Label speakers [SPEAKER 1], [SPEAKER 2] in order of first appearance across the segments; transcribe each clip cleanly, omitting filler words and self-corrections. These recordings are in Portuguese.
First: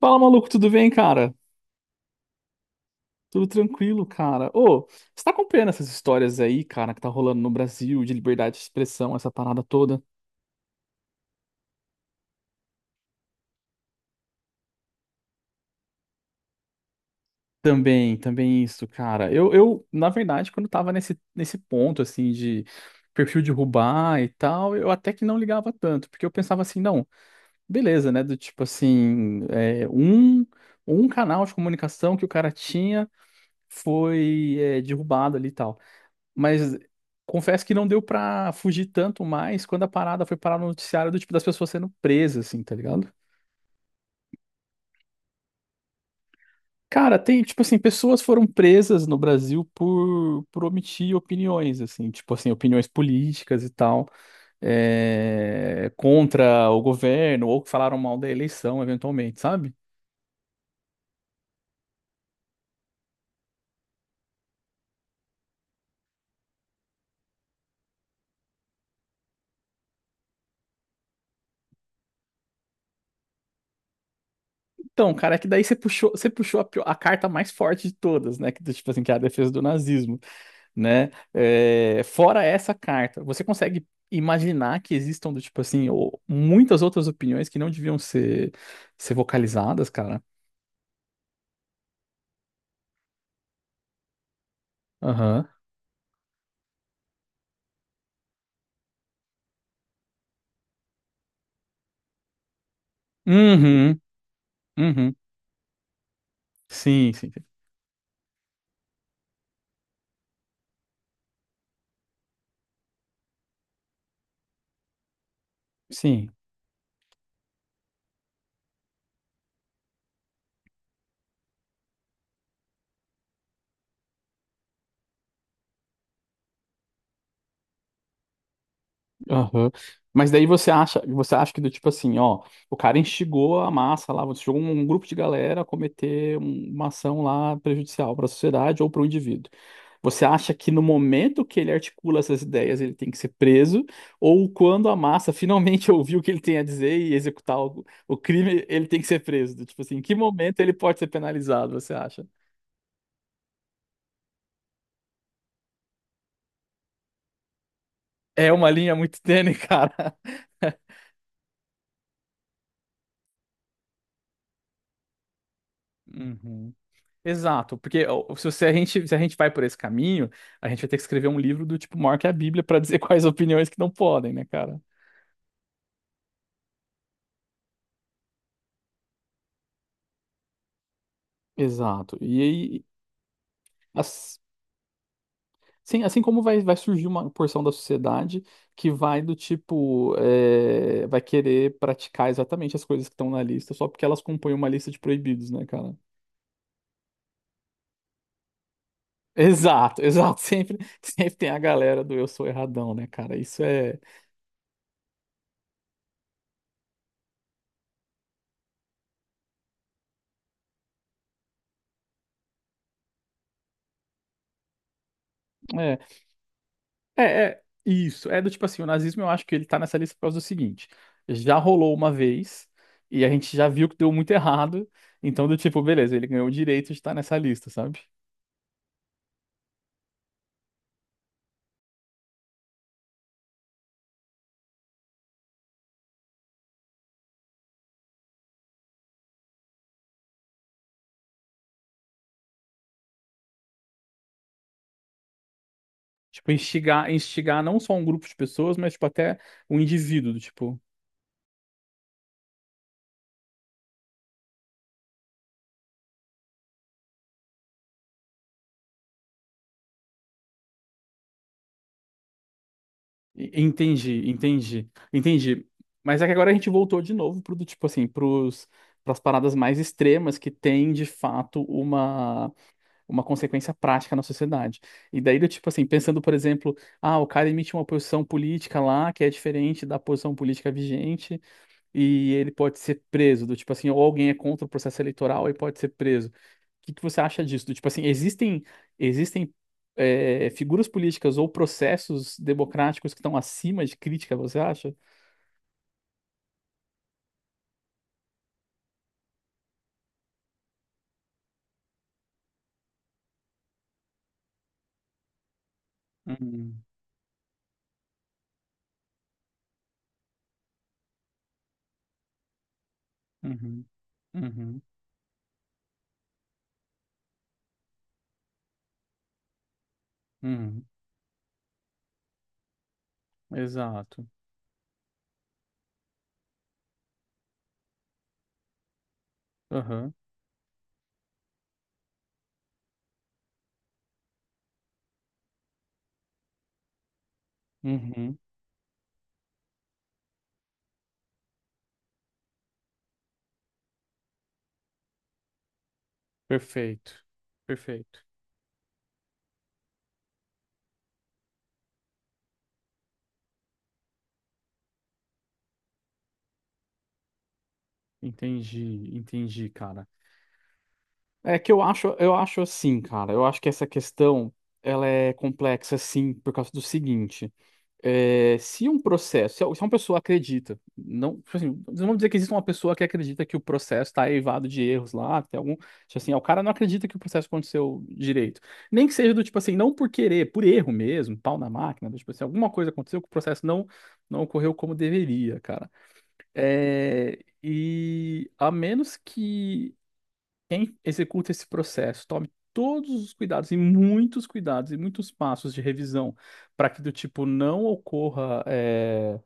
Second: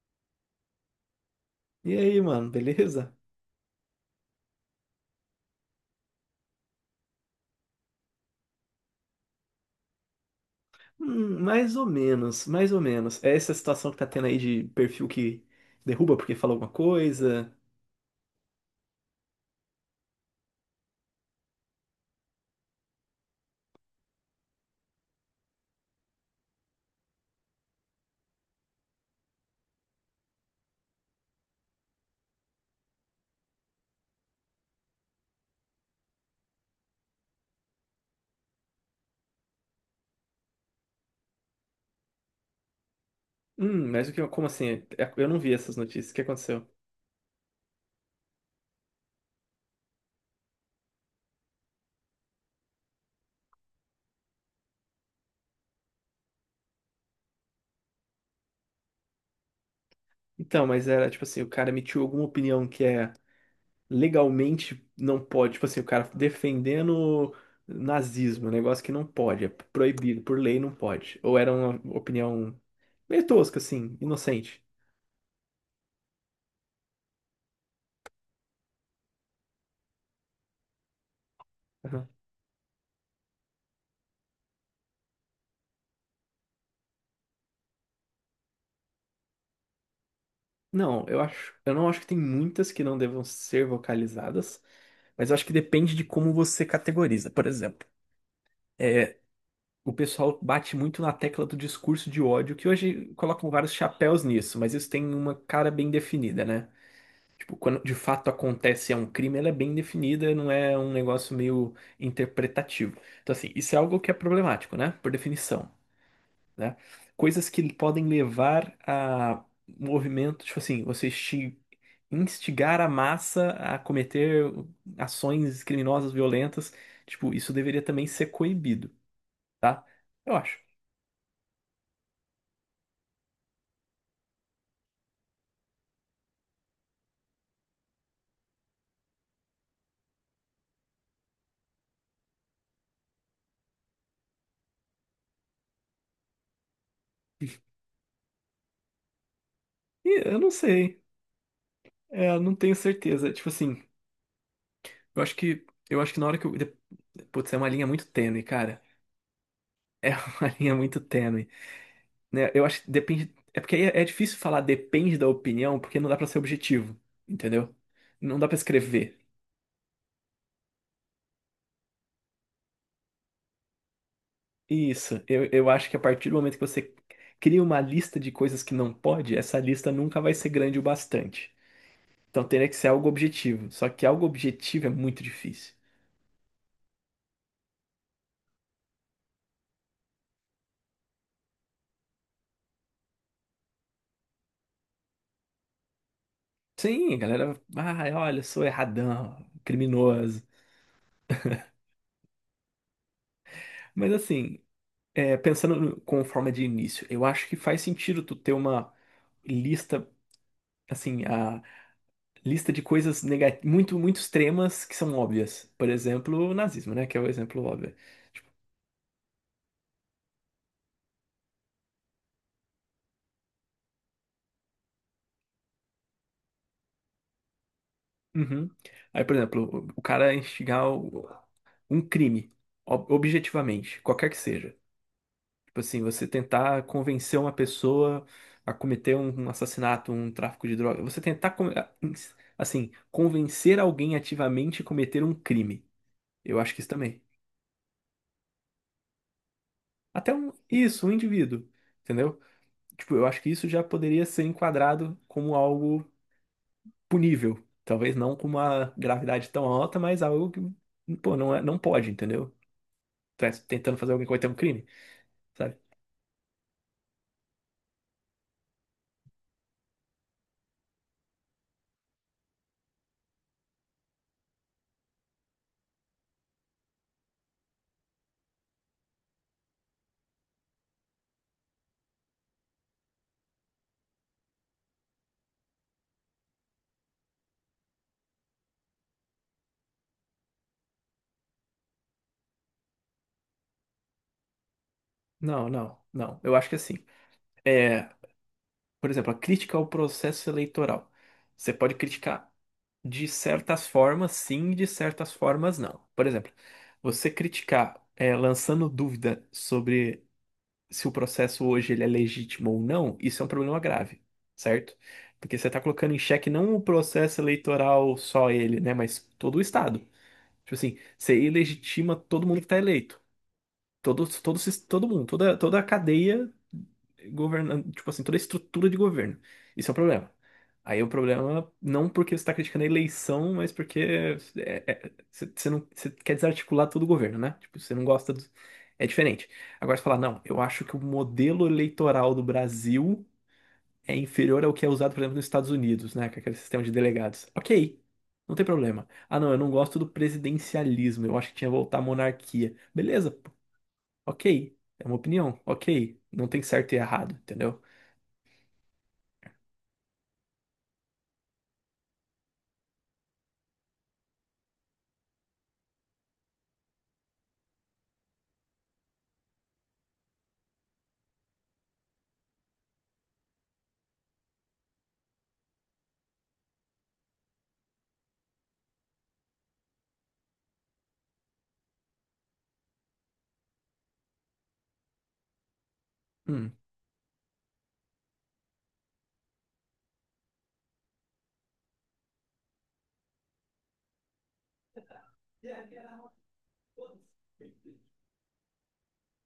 [SPEAKER 1] Fala, maluco, tudo bem, cara?
[SPEAKER 2] E aí, mano, beleza?
[SPEAKER 1] Tudo tranquilo, cara. Ô, você tá acompanhando essas histórias aí, cara, que tá rolando no Brasil de liberdade de expressão, essa parada toda?
[SPEAKER 2] Mais ou menos, mais ou menos. É essa situação que tá tendo aí de perfil que derruba porque falou alguma coisa.
[SPEAKER 1] Também isso, cara. Eu, na verdade, quando tava nesse ponto, assim, de perfil derrubar e tal, eu até que não ligava tanto, porque eu pensava assim, não, beleza, né? Do tipo assim, um canal de comunicação que o cara tinha foi, derrubado ali e tal. Mas confesso que não deu pra fugir tanto mais quando a parada foi parar no noticiário do tipo das pessoas sendo presas, assim, tá ligado?
[SPEAKER 2] Mas o que, como assim? Eu não vi essas notícias. O que aconteceu?
[SPEAKER 1] Cara, tem, tipo assim, pessoas foram presas no Brasil por omitir opiniões, assim, tipo assim, opiniões políticas e tal, contra o governo, ou que falaram mal da eleição, eventualmente, sabe?
[SPEAKER 2] Então, mas era tipo assim, o cara emitiu alguma opinião que é legalmente não pode, tipo assim, o cara defendendo nazismo, um negócio que não pode, é proibido, por lei não pode. Ou era uma opinião meio tosca, assim, inocente.
[SPEAKER 1] Então, cara, é que daí você puxou a carta mais forte de todas, né? Que, tipo assim, que é a defesa do nazismo. Né? Fora essa carta, você consegue imaginar que existam do tipo assim, ou muitas outras opiniões que não deviam ser vocalizadas, cara?
[SPEAKER 2] Não, eu acho, eu não acho que tem muitas que não devam ser vocalizadas, mas eu acho
[SPEAKER 1] Aham.
[SPEAKER 2] que depende de como você categoriza. Por exemplo, é, o pessoal bate muito na tecla do discurso de ódio, que hoje colocam vários
[SPEAKER 1] Uhum.
[SPEAKER 2] chapéus nisso, mas isso
[SPEAKER 1] Uhum.
[SPEAKER 2] tem uma cara bem definida, né?
[SPEAKER 1] Sim, sim.
[SPEAKER 2] Tipo, quando de fato acontece é um crime, ela é bem definida, não é um negócio meio interpretativo. Então, assim, isso é algo que é problemático, né? Por definição,
[SPEAKER 1] Sim.
[SPEAKER 2] né? Coisas que podem levar a movimentos, tipo assim, você instigar a massa a cometer ações criminosas violentas, tipo, isso deveria também ser coibido,
[SPEAKER 1] Aham.
[SPEAKER 2] tá?
[SPEAKER 1] Mas
[SPEAKER 2] Eu
[SPEAKER 1] daí
[SPEAKER 2] acho.
[SPEAKER 1] você acha que do tipo assim, ó, o cara instigou a massa lá, você jogou um grupo de galera a cometer uma ação lá prejudicial para a sociedade ou para o indivíduo. Você acha que no momento que ele articula essas ideias, ele tem que ser preso, ou quando a massa finalmente ouvir o que ele tem a dizer e executar o crime, ele tem que ser preso? Do tipo assim, em que
[SPEAKER 2] E eu não
[SPEAKER 1] momento ele pode
[SPEAKER 2] sei,
[SPEAKER 1] ser penalizado, você acha?
[SPEAKER 2] eu não tenho certeza. Tipo assim, eu acho que na hora que eu Putz, é uma linha muito tênue,
[SPEAKER 1] É uma
[SPEAKER 2] cara.
[SPEAKER 1] linha muito tênue, cara.
[SPEAKER 2] É uma linha muito tênue, né? Eu acho que depende. É porque aí é difícil falar depende da opinião, porque não dá pra ser
[SPEAKER 1] Uhum.
[SPEAKER 2] objetivo, entendeu?
[SPEAKER 1] Exato, porque ó,
[SPEAKER 2] Não
[SPEAKER 1] se
[SPEAKER 2] dá pra
[SPEAKER 1] você- a gente, se a
[SPEAKER 2] escrever.
[SPEAKER 1] gente vai por esse caminho, a gente vai ter que escrever um livro do tipo maior que a Bíblia para dizer quais opiniões que não podem, né, cara?
[SPEAKER 2] Isso, eu acho que a partir do momento que você cria uma lista de coisas que não pode, essa lista nunca vai ser grande o bastante.
[SPEAKER 1] Exato. E
[SPEAKER 2] Então teria que
[SPEAKER 1] aí,
[SPEAKER 2] ser algo objetivo. Só que algo
[SPEAKER 1] as-
[SPEAKER 2] objetivo é muito difícil.
[SPEAKER 1] assim como vai surgir uma porção da sociedade que vai do tipo, vai querer praticar exatamente as coisas que estão na lista, só porque elas compõem uma lista de proibidos, né, cara?
[SPEAKER 2] Sim, a galera, ah, olha, eu sou erradão,
[SPEAKER 1] Exato, exato.
[SPEAKER 2] criminoso.
[SPEAKER 1] Sempre tem a galera do eu sou erradão, né, cara? Isso é.
[SPEAKER 2] Mas assim, pensando com forma de início, eu acho que faz sentido tu ter uma lista, assim, a lista de coisas muito, muito extremas que são óbvias. Por
[SPEAKER 1] é,
[SPEAKER 2] exemplo, o nazismo, né? Que é
[SPEAKER 1] É,
[SPEAKER 2] o
[SPEAKER 1] é
[SPEAKER 2] exemplo óbvio.
[SPEAKER 1] isso. É do tipo assim, o nazismo eu acho que ele tá nessa lista por causa do seguinte: já rolou uma vez e a gente já viu que deu muito errado, então do tipo, beleza, ele ganhou o direito de estar nessa lista, sabe?
[SPEAKER 2] Uhum. Aí, por exemplo, o cara instigar um crime, objetivamente, qualquer que seja. Tipo assim, você tentar convencer uma pessoa a cometer um assassinato, um tráfico de drogas, você tentar, assim, convencer alguém ativamente a cometer um crime.
[SPEAKER 1] Tipo,
[SPEAKER 2] Eu acho que isso
[SPEAKER 1] instigar,
[SPEAKER 2] também.
[SPEAKER 1] instigar não só um grupo de pessoas, mas tipo até um indivíduo,
[SPEAKER 2] Até
[SPEAKER 1] do
[SPEAKER 2] um,
[SPEAKER 1] tipo,
[SPEAKER 2] isso, um indivíduo, entendeu? Tipo, eu acho que isso já poderia ser enquadrado como algo punível. Talvez não com uma gravidade tão alta, mas algo que, pô, não é, não pode, entendeu?
[SPEAKER 1] e-
[SPEAKER 2] Tá tentando fazer alguém
[SPEAKER 1] entendi,
[SPEAKER 2] cometer um crime,
[SPEAKER 1] entendi, entendi.
[SPEAKER 2] sabe?
[SPEAKER 1] Mas é que agora a gente voltou de novo pro do tipo assim, pros, pras paradas mais extremas que tem de fato uma consequência prática na sociedade. E daí, do tipo assim, pensando, por exemplo, ah, o cara emite uma posição política lá que é diferente da posição política vigente e ele pode ser preso, do tipo assim, ou alguém é contra o processo eleitoral e pode ser preso. O que que você acha disso? Do tipo assim, existem existem figuras políticas ou processos democráticos que estão acima de crítica, você acha?
[SPEAKER 2] Não, não, não. Eu acho que assim, é, por exemplo, a crítica ao processo eleitoral. Você pode criticar de certas formas, sim, de certas formas, não. Por exemplo,
[SPEAKER 1] Uhum,
[SPEAKER 2] você criticar, lançando dúvida sobre se o processo hoje ele é legítimo ou não, isso é um problema
[SPEAKER 1] uhum,
[SPEAKER 2] grave,
[SPEAKER 1] uhum,
[SPEAKER 2] certo? Porque você está colocando em xeque não o processo eleitoral só ele, né, mas todo o Estado. Tipo
[SPEAKER 1] uhum.
[SPEAKER 2] assim, você ilegitima todo mundo que está eleito.
[SPEAKER 1] Exato.
[SPEAKER 2] Todo, todo mundo, toda a cadeia governando, tipo assim, toda a estrutura de governo. Isso é um
[SPEAKER 1] Aham.
[SPEAKER 2] problema. Aí o problema, não porque você está criticando a eleição, mas porque você não, você quer desarticular todo o governo, né? Tipo, você não gosta
[SPEAKER 1] Uhum.
[SPEAKER 2] do... É diferente. Agora você fala, não, eu acho que o modelo eleitoral do Brasil é inferior ao que é usado, por exemplo, nos Estados Unidos, né? Com aquele sistema de
[SPEAKER 1] Perfeito.
[SPEAKER 2] delegados. Ok,
[SPEAKER 1] Perfeito.
[SPEAKER 2] não tem problema. Ah, não, eu não gosto do presidencialismo, eu acho que tinha que voltar à monarquia. Beleza, ok, é uma opinião. Ok, não tem certo e errado, entendeu?
[SPEAKER 1] Entendi, entendi, cara. É que eu acho assim, cara. Eu acho que essa questão ela é complexa, sim, por causa do seguinte: se um processo, se uma pessoa acredita, não, tipo assim, não vamos dizer que existe uma pessoa que acredita que o processo está eivado de erros lá, tem algum, tipo assim, ah, o cara não acredita que o processo aconteceu direito, nem que seja do tipo assim, não por querer, por erro mesmo, pau na máquina, do tipo assim, alguma coisa aconteceu que o processo não ocorreu como deveria, cara.
[SPEAKER 2] Hum,
[SPEAKER 1] E a menos que quem executa esse processo, tome todos os cuidados e muitos passos de revisão para que do tipo não ocorra,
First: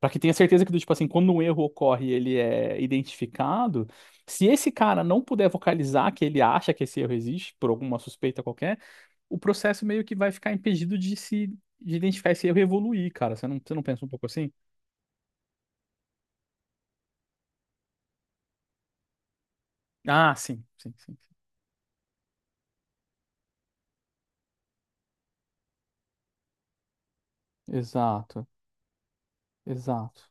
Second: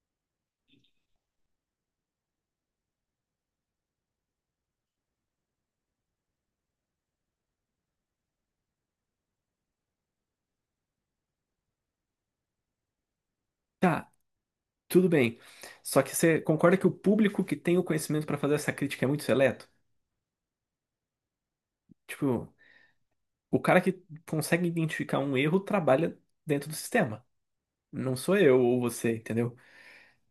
[SPEAKER 1] para que tenha certeza que do tipo assim, quando um erro ocorre, e ele é identificado. Se esse cara não puder vocalizar que ele acha que esse erro existe por alguma suspeita qualquer, o processo meio que vai ficar impedido de se de identificar esse erro e evoluir, cara. Você não pensa um
[SPEAKER 2] tá,
[SPEAKER 1] pouco assim?
[SPEAKER 2] tudo bem. Só que você concorda que o público que tem o conhecimento pra fazer essa crítica é muito seleto?
[SPEAKER 1] Ah, sim, sim, sim. Sim.
[SPEAKER 2] Tipo, o cara que consegue identificar um erro trabalha dentro do sistema. Não sou
[SPEAKER 1] Exato,
[SPEAKER 2] eu ou você, entendeu?
[SPEAKER 1] exato.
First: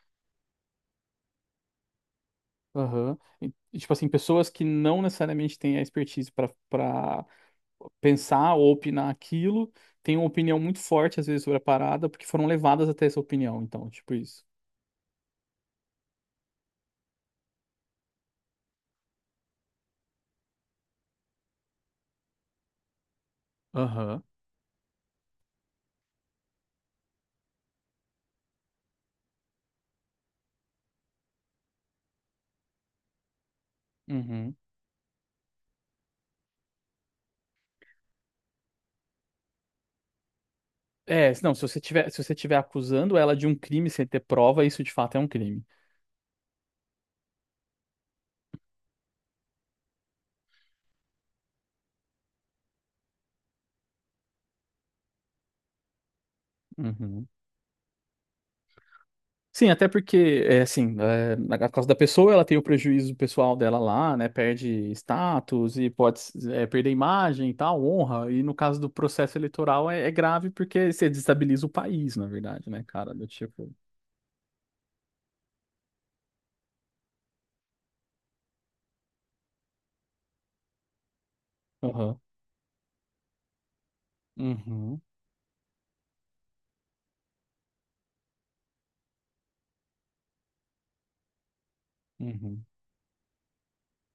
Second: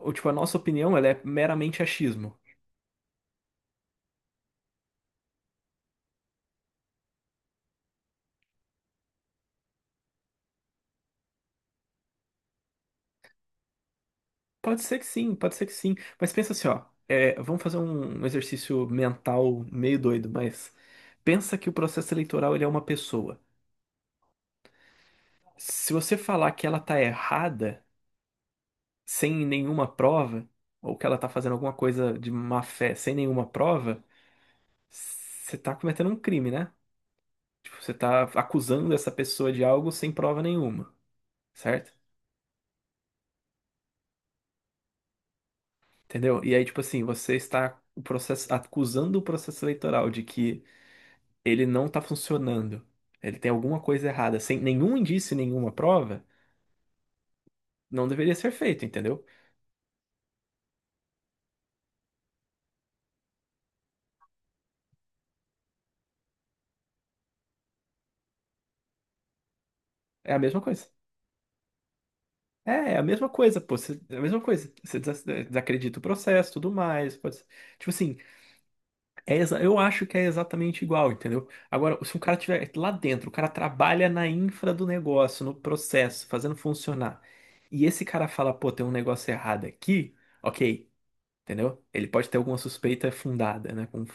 [SPEAKER 2] Ou tipo, a nossa opinião, ela é meramente achismo.
[SPEAKER 1] Aham. E, tipo assim, pessoas que não necessariamente têm a expertise para pensar ou opinar aquilo, têm uma opinião muito forte, às vezes, sobre a parada, porque foram levadas até essa opinião. Então, tipo isso.
[SPEAKER 2] Pode ser que sim, pode ser que sim. Mas pensa assim, ó. Vamos fazer um exercício mental meio doido, mas pensa que o processo eleitoral ele é uma pessoa.
[SPEAKER 1] Aham.
[SPEAKER 2] Se você falar que ela tá errada, sem nenhuma prova, ou que ela tá fazendo alguma coisa de má fé sem nenhuma prova,
[SPEAKER 1] Uhum.
[SPEAKER 2] você tá cometendo um crime, né? Tipo, você tá acusando essa pessoa de algo sem prova nenhuma,
[SPEAKER 1] Não, se você
[SPEAKER 2] certo?
[SPEAKER 1] tiver, se você tiver acusando ela de um crime sem ter prova, isso de fato é um crime.
[SPEAKER 2] Entendeu? E aí, tipo assim, você está o processo, acusando o processo eleitoral de que ele não tá funcionando, ele tem alguma coisa errada, sem nenhum indício, nenhuma prova,
[SPEAKER 1] Uhum.
[SPEAKER 2] não deveria ser feito, entendeu?
[SPEAKER 1] Sim, até porque, é assim, na causa da pessoa, ela tem o prejuízo pessoal dela lá, né? Perde status e pode, perder imagem e tal, honra. E no caso do processo eleitoral é
[SPEAKER 2] É a
[SPEAKER 1] grave
[SPEAKER 2] mesma coisa.
[SPEAKER 1] porque você desestabiliza o país, na verdade,
[SPEAKER 2] É,
[SPEAKER 1] né,
[SPEAKER 2] é a
[SPEAKER 1] cara? Do
[SPEAKER 2] mesma coisa,
[SPEAKER 1] tipo.
[SPEAKER 2] pô. É a mesma coisa. Você desacredita o processo, tudo mais. Tipo assim, eu acho que é exatamente igual, entendeu? Agora, se
[SPEAKER 1] Aham.
[SPEAKER 2] um cara tiver lá dentro, o cara trabalha na infra do
[SPEAKER 1] Uhum.
[SPEAKER 2] negócio, no processo, fazendo funcionar, e esse cara fala, pô, tem um negócio errado aqui, ok, entendeu? Ele pode ter alguma
[SPEAKER 1] Uhum.
[SPEAKER 2] suspeita fundada, né? Com,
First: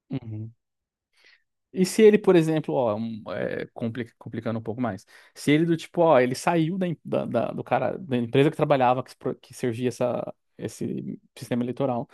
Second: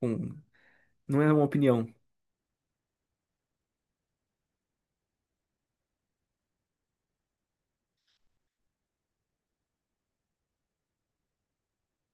[SPEAKER 2] com...
[SPEAKER 1] Uhum.
[SPEAKER 2] Não é uma
[SPEAKER 1] E
[SPEAKER 2] opinião.
[SPEAKER 1] se ele, por exemplo, ó, complicando um pouco mais, se ele do tipo, ó, ele saiu da, em- da- da- do cara, da empresa que trabalhava, que, se pro- que servia esse sistema eleitoral.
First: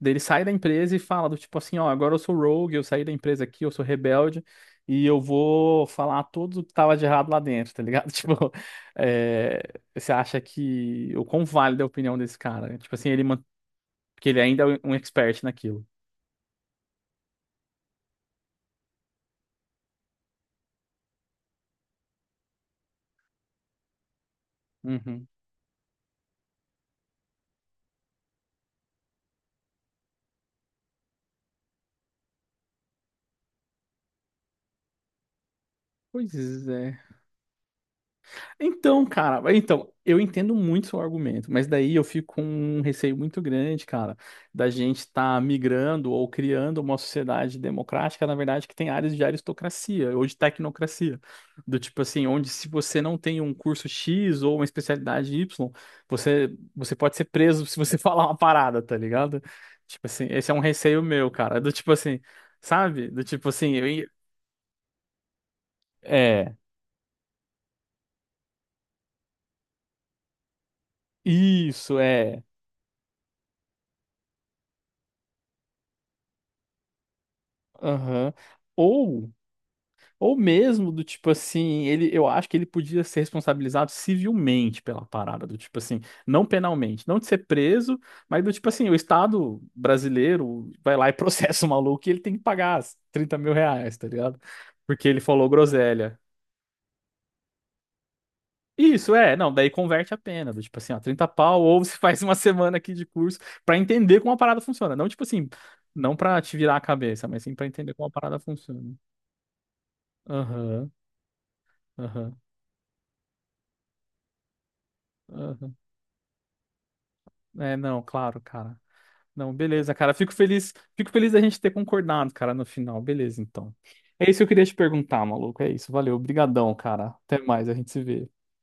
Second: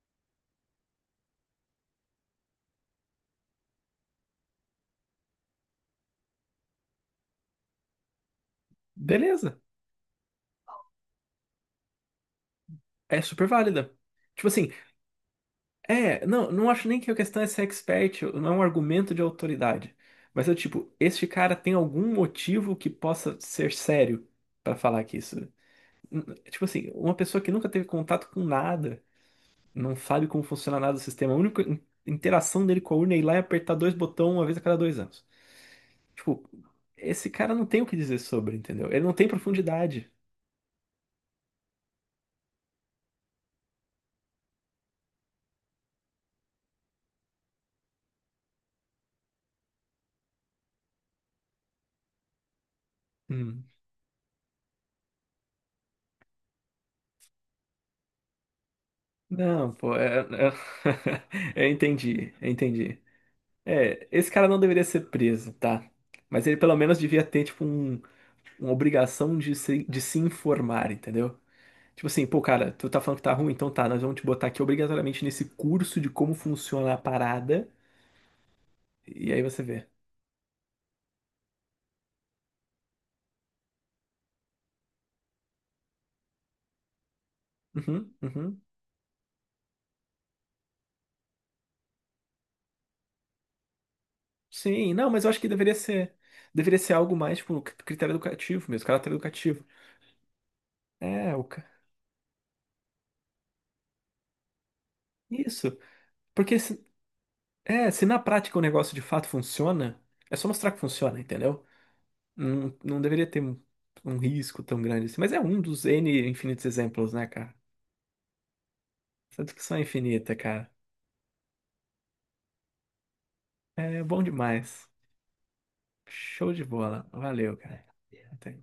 [SPEAKER 1] Daí ele sai da empresa e fala do tipo assim, ó, agora eu sou rogue, eu saí da empresa aqui, eu sou rebelde e eu vou falar tudo que tava de errado lá dentro, tá ligado? Tipo, é,
[SPEAKER 2] Beleza,
[SPEAKER 1] você acha que o quão válida é a opinião desse cara? Né? Tipo assim,
[SPEAKER 2] é super válida.
[SPEAKER 1] porque ele
[SPEAKER 2] Tipo
[SPEAKER 1] ainda
[SPEAKER 2] assim,
[SPEAKER 1] é um expert naquilo.
[SPEAKER 2] Não, não acho nem que a questão é ser expert, não é um argumento de autoridade. Mas eu, tipo, este cara tem algum motivo que possa ser sério pra falar que
[SPEAKER 1] Uhum.
[SPEAKER 2] isso. Tipo assim, uma pessoa que nunca teve contato com nada, não sabe como funciona nada do sistema, a única interação dele com a urna é ir lá e apertar dois botões uma vez a cada 2 anos. Tipo,
[SPEAKER 1] Pois é.
[SPEAKER 2] esse cara não tem o que dizer sobre, entendeu? Ele
[SPEAKER 1] Então,
[SPEAKER 2] não tem
[SPEAKER 1] cara, então,
[SPEAKER 2] profundidade.
[SPEAKER 1] eu entendo muito seu argumento, mas daí eu fico com um receio muito grande, cara, da gente estar migrando ou criando uma sociedade democrática, na verdade, que tem áreas de aristocracia ou de tecnocracia. Do tipo assim, onde se você não tem um
[SPEAKER 2] Hum.
[SPEAKER 1] curso X ou uma especialidade Y, você, você pode ser preso se você falar uma parada, tá ligado?
[SPEAKER 2] Não, pô,
[SPEAKER 1] Tipo assim, esse é um receio meu, cara.
[SPEAKER 2] eu
[SPEAKER 1] Do tipo assim,
[SPEAKER 2] entendi, eu entendi.
[SPEAKER 1] sabe? Do tipo assim,
[SPEAKER 2] É, esse cara não deveria ser preso, tá? Mas
[SPEAKER 1] é,
[SPEAKER 2] ele pelo menos devia ter, tipo, um, uma obrigação de se informar, entendeu?
[SPEAKER 1] isso,
[SPEAKER 2] Tipo assim, pô,
[SPEAKER 1] é.
[SPEAKER 2] cara, tu tá falando que tá ruim, então tá, nós vamos te botar aqui obrigatoriamente nesse curso de como funciona a parada,
[SPEAKER 1] Aham. Ou.
[SPEAKER 2] e aí você vê.
[SPEAKER 1] Ou mesmo do tipo assim, eu acho que ele podia ser responsabilizado civilmente pela parada, do tipo assim, não penalmente, não de ser preso,
[SPEAKER 2] Uhum,
[SPEAKER 1] mas do
[SPEAKER 2] uhum.
[SPEAKER 1] tipo assim, o Estado brasileiro vai lá e processa o maluco e ele tem que pagar as 30 mil reais, tá ligado?
[SPEAKER 2] Sim,
[SPEAKER 1] Porque
[SPEAKER 2] não,
[SPEAKER 1] ele
[SPEAKER 2] mas eu acho que
[SPEAKER 1] falou
[SPEAKER 2] deveria ser,
[SPEAKER 1] groselha.
[SPEAKER 2] deveria ser algo mais, tipo, critério educativo mesmo, caráter
[SPEAKER 1] Isso, não,
[SPEAKER 2] educativo.
[SPEAKER 1] daí converte a pena, do tipo assim, ó, 30
[SPEAKER 2] É,
[SPEAKER 1] pau, ou você faz uma semana aqui de curso pra entender como a parada funciona. Não, tipo assim,
[SPEAKER 2] Isso,
[SPEAKER 1] não pra te
[SPEAKER 2] porque
[SPEAKER 1] virar a
[SPEAKER 2] se,
[SPEAKER 1] cabeça, mas sim pra
[SPEAKER 2] é,
[SPEAKER 1] entender
[SPEAKER 2] se
[SPEAKER 1] como a
[SPEAKER 2] na
[SPEAKER 1] parada
[SPEAKER 2] prática o
[SPEAKER 1] funciona.
[SPEAKER 2] negócio de fato funciona, é só mostrar que
[SPEAKER 1] Aham,
[SPEAKER 2] funciona, entendeu?
[SPEAKER 1] aham,
[SPEAKER 2] Não, não deveria ter um risco tão grande assim. Mas é um
[SPEAKER 1] aham.
[SPEAKER 2] dos N infinitos exemplos, né, cara?
[SPEAKER 1] É, não, claro, cara.
[SPEAKER 2] Essa
[SPEAKER 1] Não,
[SPEAKER 2] discussão é
[SPEAKER 1] beleza, cara. Fico
[SPEAKER 2] infinita, cara.
[SPEAKER 1] feliz, fico feliz da gente ter concordado, cara, no final. Beleza, então.
[SPEAKER 2] É bom
[SPEAKER 1] É isso que eu queria te
[SPEAKER 2] demais.
[SPEAKER 1] perguntar, maluco. É isso. Valeu.
[SPEAKER 2] Show de
[SPEAKER 1] Obrigadão,
[SPEAKER 2] bola.
[SPEAKER 1] cara. Até
[SPEAKER 2] Valeu,
[SPEAKER 1] mais, a
[SPEAKER 2] cara.
[SPEAKER 1] gente se vê.
[SPEAKER 2] Até.